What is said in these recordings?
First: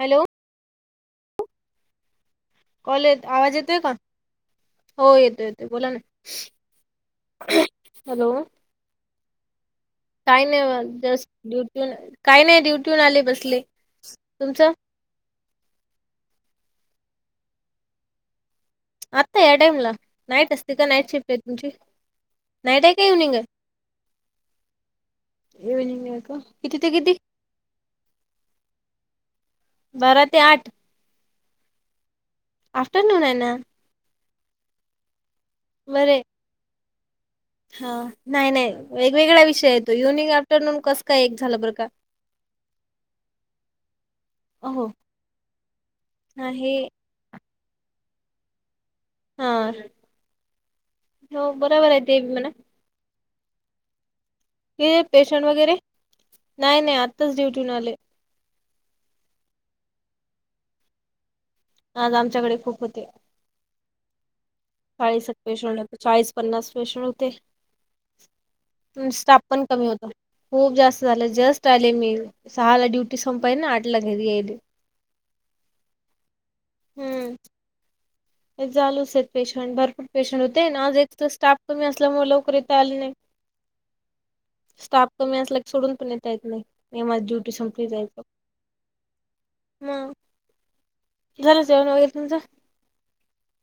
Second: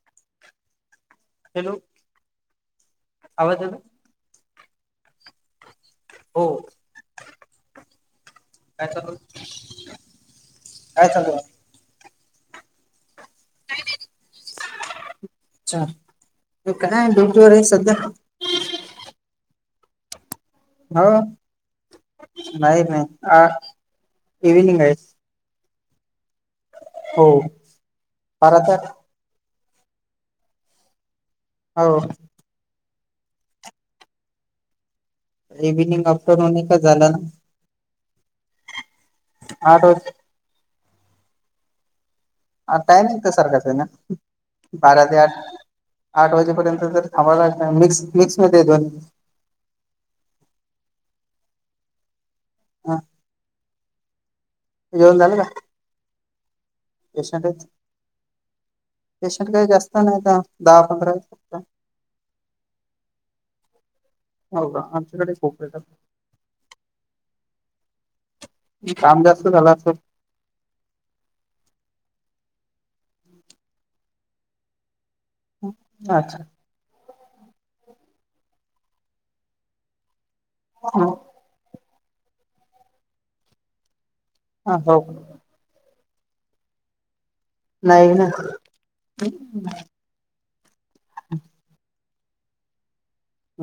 Hello hello call येत आवाज येतोय का? हो येतो येतो बोला ना हो हॅलो काय चालुय? काय नाय व जस्ट ड्युटी काय नाय ड्युटीहून आले बसले तुमचं अच्छा [unintelligible] आता या टाईमला नाईट अस ती का हो नाईट शिफ्ट आहे तुमची नाही नाईट आहे? का नाही इव्हनिंग आहे? आ इव्हनिंग आहे इव्हनिंग आहे का किती ते कित हो बारा ते आठ बारा ते आठ. हो. आफ्टरनून आहे ना. इव्हनिंग बरे आफ्टरनून एकच झालं ना? हा नाय नाय वेगवेगळा विषय ये आठ तो. वाज इव्हनिंग आफ्टरनून कस काय एक झालं बर का? हा टायमिंग तर सारखाच आहे ना. हो बारा ते आठ आठ आहे वाजेपर्यंत तर आम्हाला वाटत मिक्स मिक्समध्ये दोन्ही हा हो बरोबर आहे ते म्हणा. हा. हे जेवण झालं पेशंट का वगैरे नाय नाय आत पेशंट आहेत पेशंट काय जास्त नाय आता दहा पंधरा आहेत ना. आज आमच्याकडे खूप होते. हो का आमच्याकडे चाळीसक खूप पेन्शट येतात चाळीस पन्नास पेन्शंट होते. हं काम स्टाप जास्त पण झाला कमी होता. असेल खूप जास्त झालं जस्ट आले मी सहाला ड्युटी संपाई ना आठला घरी याईले. अच्छा् ते चालूच येत पेन्शंट भरपूर पेन्शंट होते ना आज एक त हा, स्टाफ कमी असल्यामुळे लवकर येता आलं नाही हो स्टाप कमी असला सोडून पण येता येत नाही मी माझ ड्युटी संपली नाही जायचं ना म झालं जेवण वगैरे तुमचं?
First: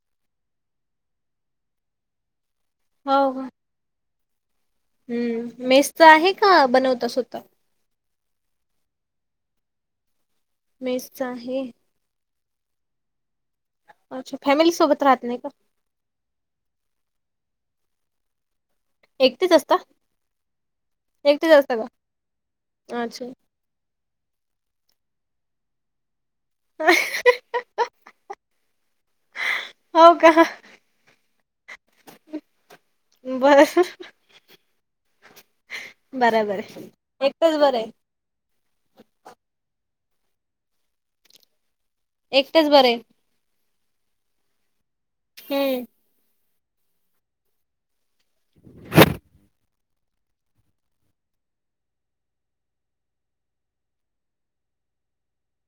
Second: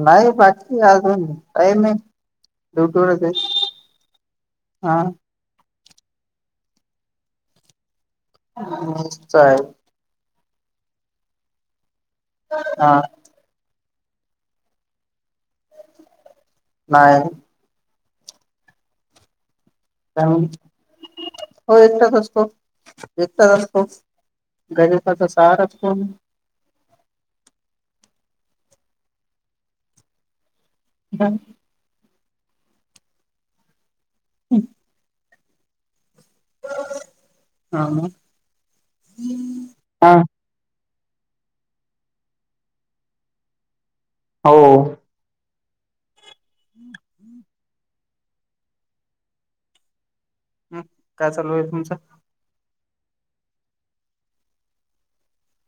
नाही बाकी अजून टाईमय, हो ड्युटीवरचय. का हम्म मेसच आहे का, बनवता स्वतः? हा हा चालेल. मेसचा आहे. हा. अच्छा, फॅमिलीसोबत राहत नाही का? नाही. एकटेच असता? [unintelligible] एकटेच असता हो का एकटाच असतो, अच्छा एकटाच असतो. गरिबांचा सहारा कोण? हो का? हां. बर. [unintelligible] बराबराय, एकटंच बरंय. हा एकटच बरंय. हो. हम्म. हम्. हम्म काय चालू आहे तुमच?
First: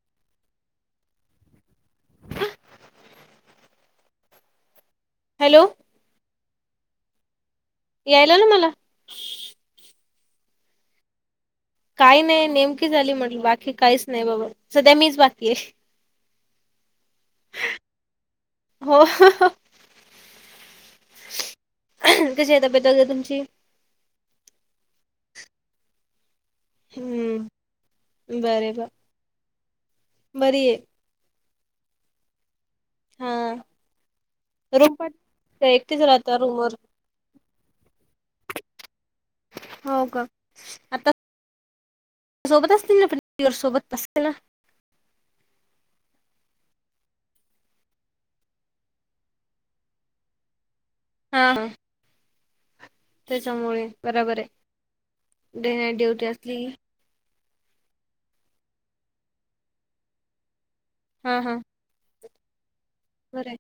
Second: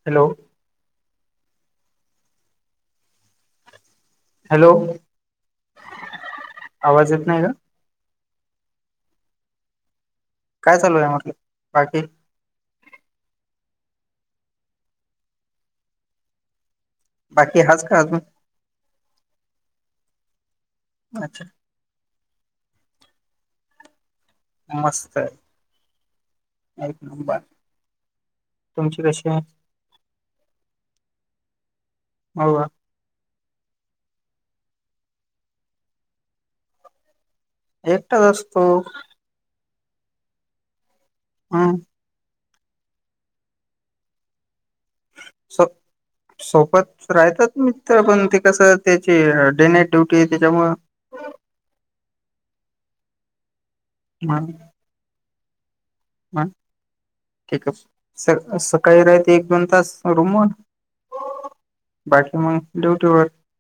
हॅलो. हॅलो. हॅलो. आवाज येत नाहीय का? यायला ना मला. काय चालू आहे म्हटलं. बाकी काही नाही नेमकी झाली म्हटलं बाकी काहीच नाही बाबा. सध्या मीच बाकी आहे. बाकी हाच का अजून. हो. अच्छा. कशी आहे तब्येत आता तुमची? मस्त. एक नंबर हम्म बरे ब, तुमची कशी आहे बरीय. हो का. हा, रूम पण एकटीच राहता रूमवर? एकटाच असतो. हो का. आता हा. सोबत असतील ना प [unintelligible] सोबत असतील ना? [unintelligible] सोबत राहतात मित्र पण ते कसं, त्याचे डे नाईट ड्युटी आहे त्यांच्यामुळे हा हा. त्याच्यामुळे बराबराय, डे नाईट ड्यू म ठीकच. स सकाळी रायते एक दोन तास रूमवर हा हा. बाकी मग ड्युटीवर, बरं आहे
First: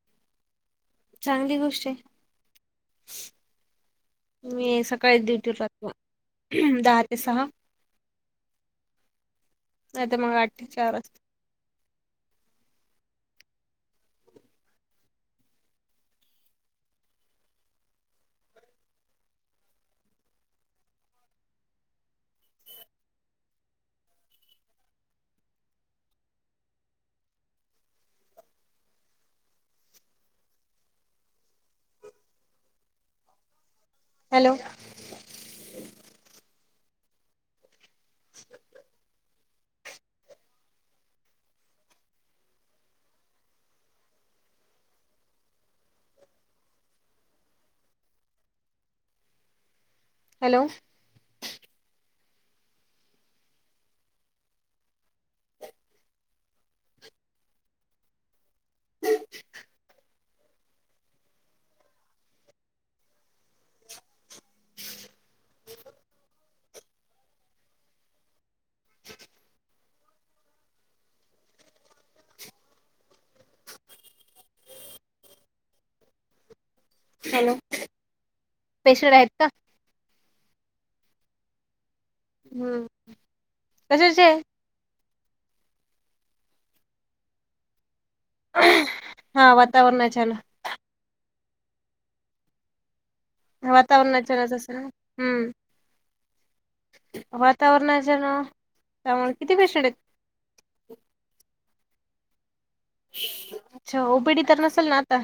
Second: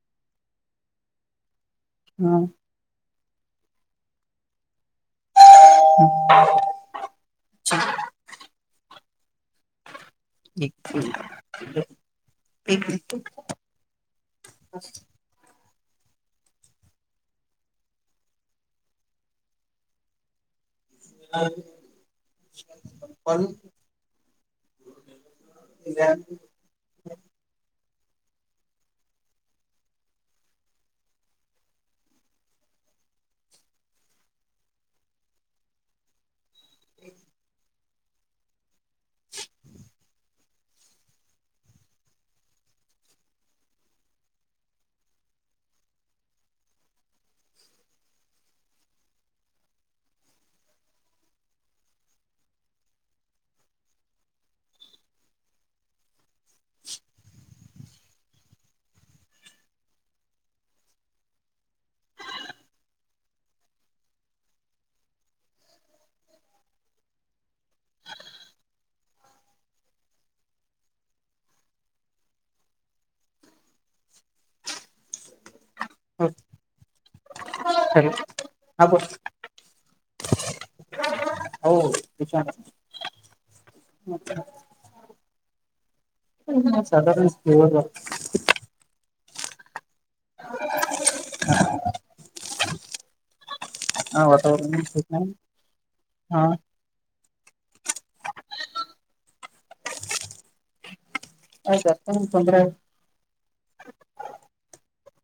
चांगली गोष्ट आहे ह. मी सकाळी ड्युटी [unintelligible] [unintelligible] हम दहा ते सहा नाही तर मग, आठ ते क चार क असते. [unintelligible] पण [unintelligible] हॅलो. [inaudible] [inaudible] हॅलो [unintelligible] [unintelligible] [unintelligible] हॅलो हा बोल पेशंट आहेत का अहो हम्म कशाची आहे. साधारणत [unintelligible] हा वातावरण अचाानक [unintelligible] हा वातावरणातच्याच असं ना वातावरण ठीक नाही हम्म. हा वातावरणाच्या ना त्यामुळे किती पेशंट आहेत? आहेत, पंधरा आहेत अच्छा ओपीडी तर नसेल ना आता,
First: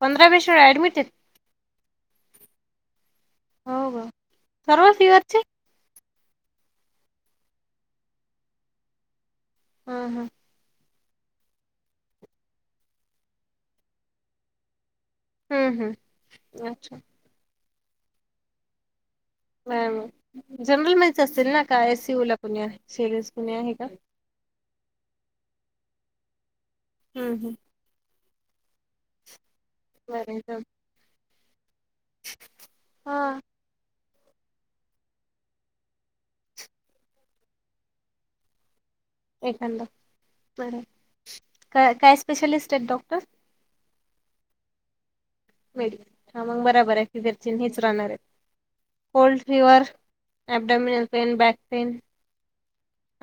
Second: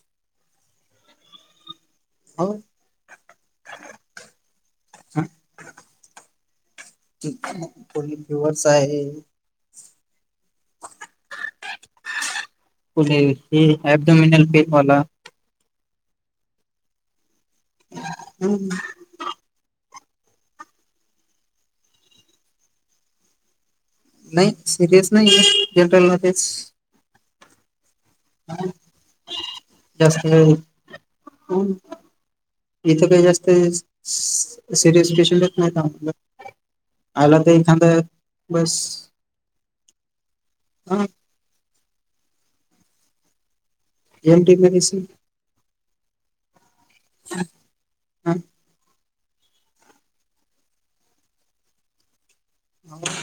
पंधरा पेशंट ऍडमिट आहेत. हाव हो ग सर्व फिवरचे, कोणी फिव्हर्सच आहे. हम हम [unintelligible] ते ॲप डॉमीनल फेक वाला- हम्म हम्, अच्छा. हम्म मॅम जनरल मधेच असतील ना काय आय सी यु ला कुणी आहे सिरीयस कुणी आहे का? नाही सिरियस नाही. जनरल मध्येच हम् हम् जास्त वेळ बर [unintelligible] इथं काही हा जास्त वेळेस सिरियस पेशंट येत नाहीत आम्हाला, आला तेही खांदा बस. एक नंबर बर, हा काय स्पेशलिस्ट आहेत doctor? M K B B C medicine हा मग बराबर आहे [unintelligible] राहणार आहेत हा cold, fever, abdominal pain, back pain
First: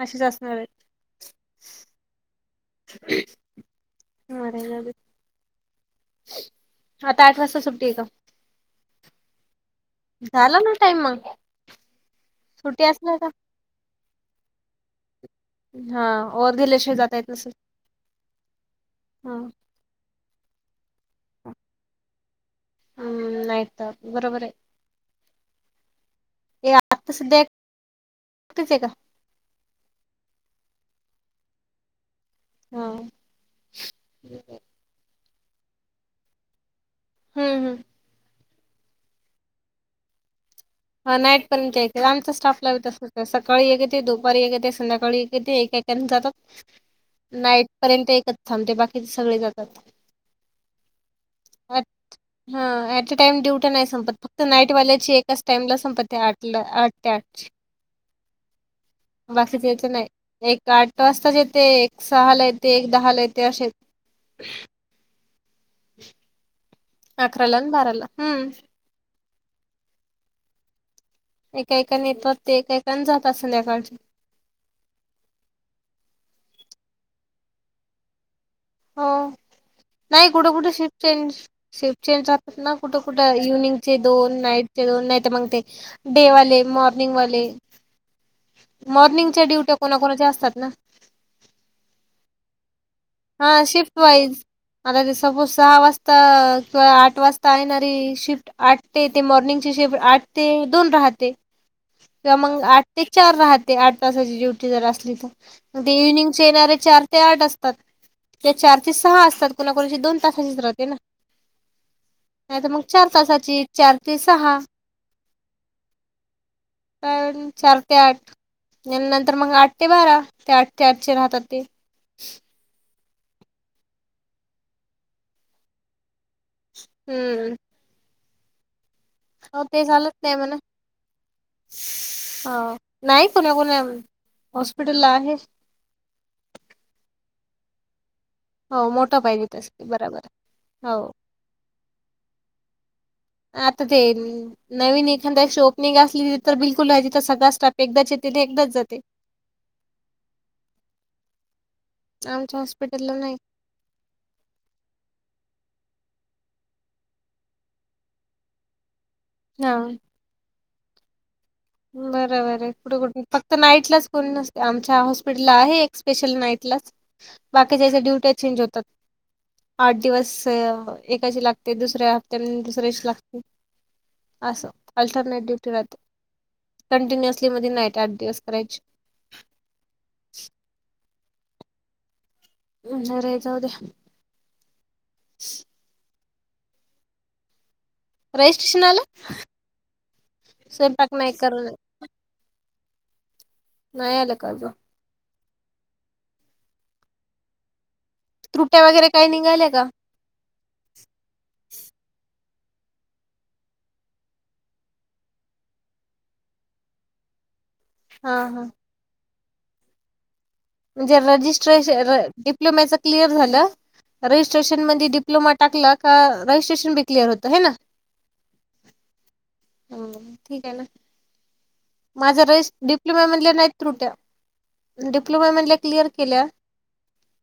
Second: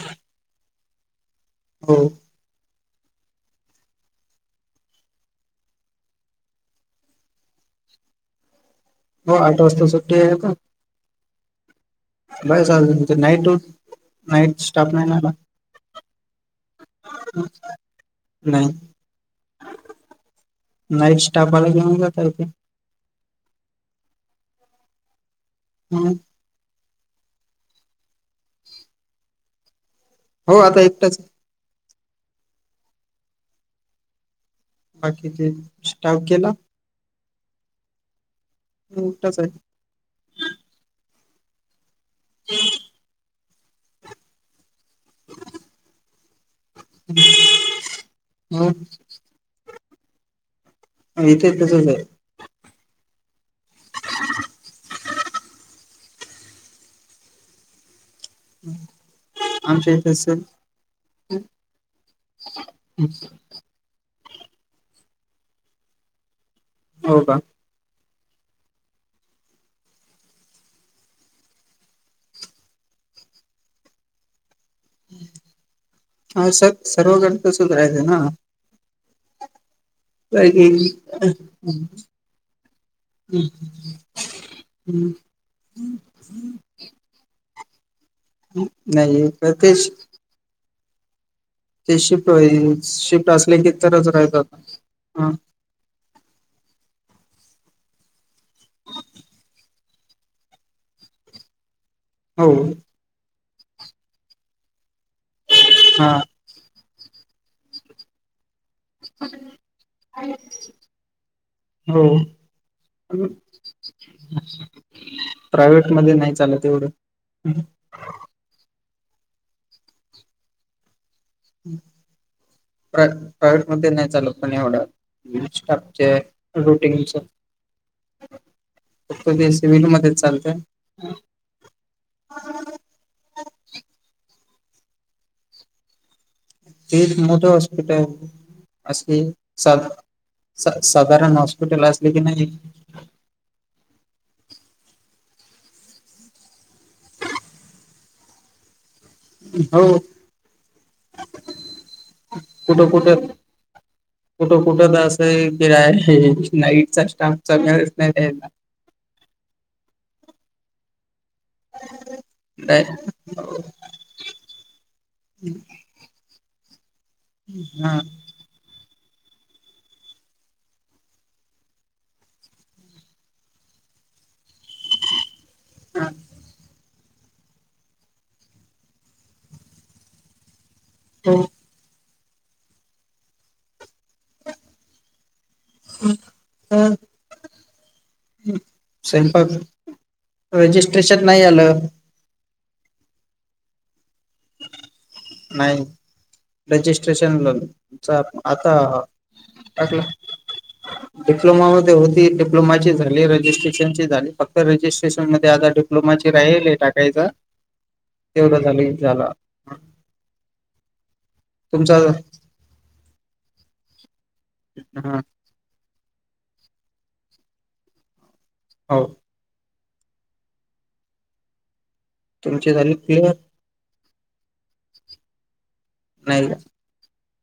अशीच असणार आहेत. हो [unintelligible] आता आठ वाजता सुट्टी आहे का? हो आठ वाजता सुट्टी आहे आता. टाइमआउट बाय चाल नाही तिथं नाईट ड्यूट नाईट स्टाफ नाही ना आला. हा ओवर गेल्याशिवाय जाता येत नसेल नाही. हा नाईट स्टाफ आला की मग जाता येते. हम्म नाहीयत बरोबर आहे. [unintelligible] आता सध्याच एकच आहे का? हो आता एकटाच आहे. हा. स्टाफ गेला? हम् हम एकटाच आहे. नाईट पर्यंत एक आमचा स्टाफ ला तसच सकाळी एक येते दुपारी एक येते संध्याकाळी सकाळी ते एका एकाने जातात नाईट पर्यंत एकच हो थांबते बाकीचे सगळे जातात. इथे तसच आहे. हा अ ऑटे टाइम ड्युटया नाही संपत फक्त नाईटवाल्याची एकाच संपत्ती आठ ला आठ ते आठ. हम [unintelligible] बाकीच्याची नाही एक आठ वाजताच येते एक सहाला येते एक दहाला येते असे हो का अकरालान, बाराला हम्म. एका एकाने येतात ते एका एकाने जातात संध्याकाळी. ह स सर्व जण तर तसेच राहेतना हो नाही कुठे कुठे शिफ्ट चेंज शिफ्ट चेनज राहतात ना कुठं, कुठं इव्हनिंग चे दोन नाईट चे दोन नाही तर मग ते डे वाले, मॉर्निंग वाले नाही मॉर्निंगच्या ते डुट्या कोणाकणाच्या असतात ना. ते शिफ्ट व शिफ्ट असले हा की शिफ्ट तरच वाईज रायतात ते आता ह सपोज सहा वाजता किंवा आठ वाजता येणारी शिफ्ट आठ ते ते मॉर्निंग शिफ्ट आठ ते दोन राहते. किंवा हो मग आठ ते चार राहते आठ तासाची ड्युटी जर असली तर मग ते हा इव्हनिंग ते डायरेक्ट चार ते आठ असतात. त्या चार ते सहा असतात कुणाकोणाचे दोन तासाचीच राते ना... हो नाही तर मग चार तासाची चार ते सहा. प्रायव्हेट मध्ये नाही चालत. एवढं तर चार ते आठ नंतर मग आठ ते बारा ते आठ ते आठचे राहतात ते. प्र प्रायवहेट मध्ये नाही चालत पण एवढं स्टाफचे रोटीगंच हम्म ते हो सिव्हल मध्येच चालत. हा नाही कोणा कोणा हॉस्पिटल ला आहे. तेच एक मोठं हॉस्पिटल. हो मोठं असली पाहिजे तस सा बरोबर आहे. साधारण हॉस्पिटल असले की नाही. आता ते नवीन एखाद्याची शोओपनिंग असली त तर बिलकुल तिथ सगळा स्टाफ एकदाच येते ते एकदाच जाते. हो आमच्या कुठं हॉस्पिटलला कुठं नाही कुठं कुठ तर असं आहे कि नाईटचा स्टाफचा वेळच नाही द्यायला. हा. बरं बरं काय कुठ कुठ. फक्त नाईटलाच कोणी नसतं आमच्या हॉस्पिटलला आहे एक स्पेशल नाईटलाच बाकी ज्यांच्या हा ड्युटी चेंज होतात. आठ दिवस एकाशी लागते दुसऱ्या हप्त्या दुसऱ्याशी लागते. अस आल्टर्नेट ड्यटी राहते. ह. कंटिन्युअसली मध्ये नाईट आठ दिवस करायची. हो. [unintelligible] जाऊ द्या हम हम रजिस्ट्रेशन आलं स्वयंपाक स्वयंपाक रजिस्ट्रेशन नाही करणार आलं नाही आला काजं नाही रेजिस्ट्रेशन [unintelligible] आता त्रुट्या वगैरे काही निघाल्या का कालं. [unintelligible] डिप्लोमा मध्ये होती डिप्लोमाची झाली, रजिस्ट्रेशन ची झाली, फक्त रजिस्ट्रेशन मध्ये आता िप्लोमाची रा आहेल टाकायच हा तेवढं हा झा झाला. म्हणेे तुमचा डिप्लोमच क्लर हा झाि्रेनप्ो ाकलं का रजिस्ट्रेशन बी क्िअर होतं आहे ना, हो ह ठीक आहे ना माझा र तुमची झाली डिप्लोमा क्लिअर मधलं नाही. तुट्या डिप्लोमा म्हधल्या क्लिअर केल्या. नाही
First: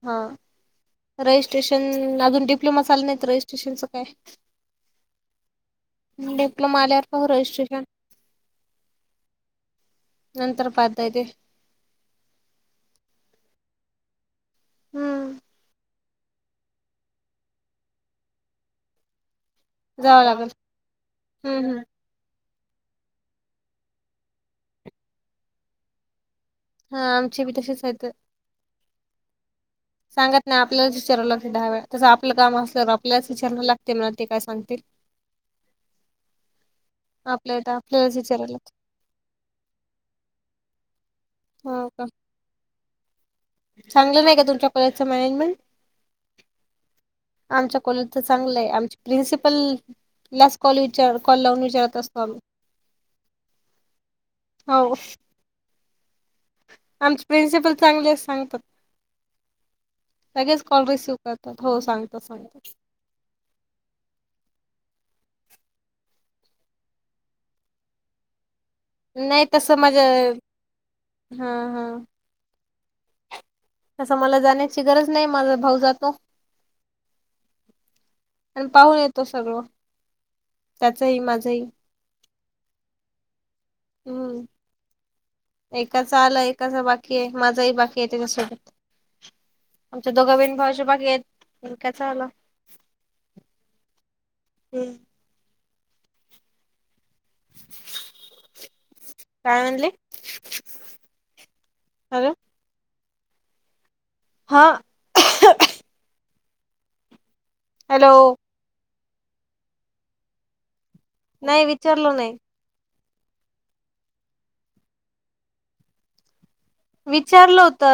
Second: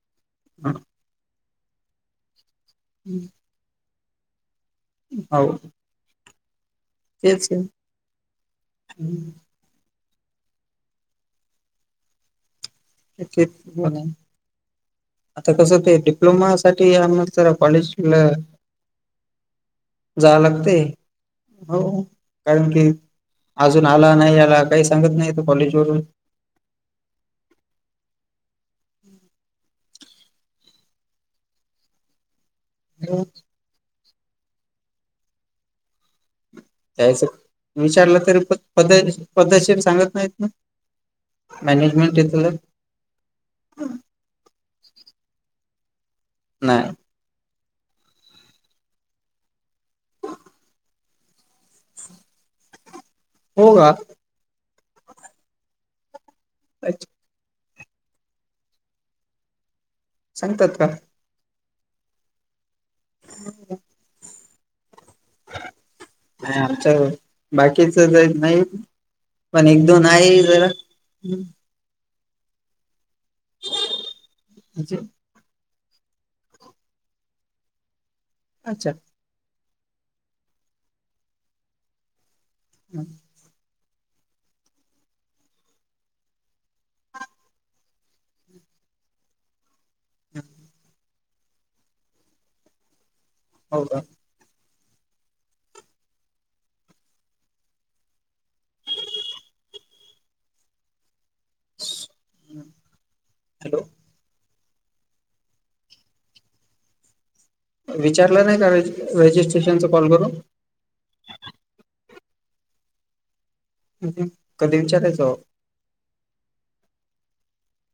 हा रजिस्ट्रेशन अजून डिप्लोमा चालला नाहीत रजिस्ट्रेशनच काय. हो. म डिप्लोमा आल्या तेच रजिस्ट्रेशन आहे नंतर पद्धती. हेच बला. हम्म आता कसं ते डिप्लोमासाठीठी आम ज कॉलेज जावं जाव लागेल लागते हम्म हम्म हो. कारण की अजून आला नाही आला काही सांगत नाही त कॉलेज वरून हा आमचे बी तसेच आहेत. सांगत नाही आपल्यालाच विचारव लाग डहाव्या तसं आपलं काम असलं तर आपल्याला विचारयं लागते मला ते काय सांगतील. त्याच आपल्या तर आपल्यालाच विचारलं तरी विचारायला प लागते पदक्षेप सांगत नाहीत ना. हो का मॅनेजमेंटेत. चांगलं नाही का तुमच्या कॉजचं मॅनेजमेंट. नाही. आमच्या कॉलेज तर चांगलं आहे आमचे प्रिन्सिपल लास कॉल विचार कॉल लावून विचारत असतो आम्ही. होवा. हो आ प्रिन्सिपल चांगले सांगतात सगळेच सांगतात का कॉल रिसीव करतात हो सांगत. तस. हम. आच्या बाकीच नाही. नाही पण तसं एक माझ्या दोन आहे जरा. हा हा. तसं मला जाण्याची गरज नाही माझा भाऊ जातो. आणि अच्छा पाहून येतो सगळं त्याचही माझंही. हां. हम्म. एकाच आला एकाचा बाकी आहे माझाही बाकी आहे त्याच्यासोबत आमच्या दोघ बिन भाऊच्या बाकी आहेत कचा आला हो का हम्म काय म्हणले हल हॅलो हा हॅलो विचारलं नाही का रजिस्ट्रेशनचा कॉल करून नाही विचारलं नाही म्ह कधीमच्या त्याच. विचारलं होत.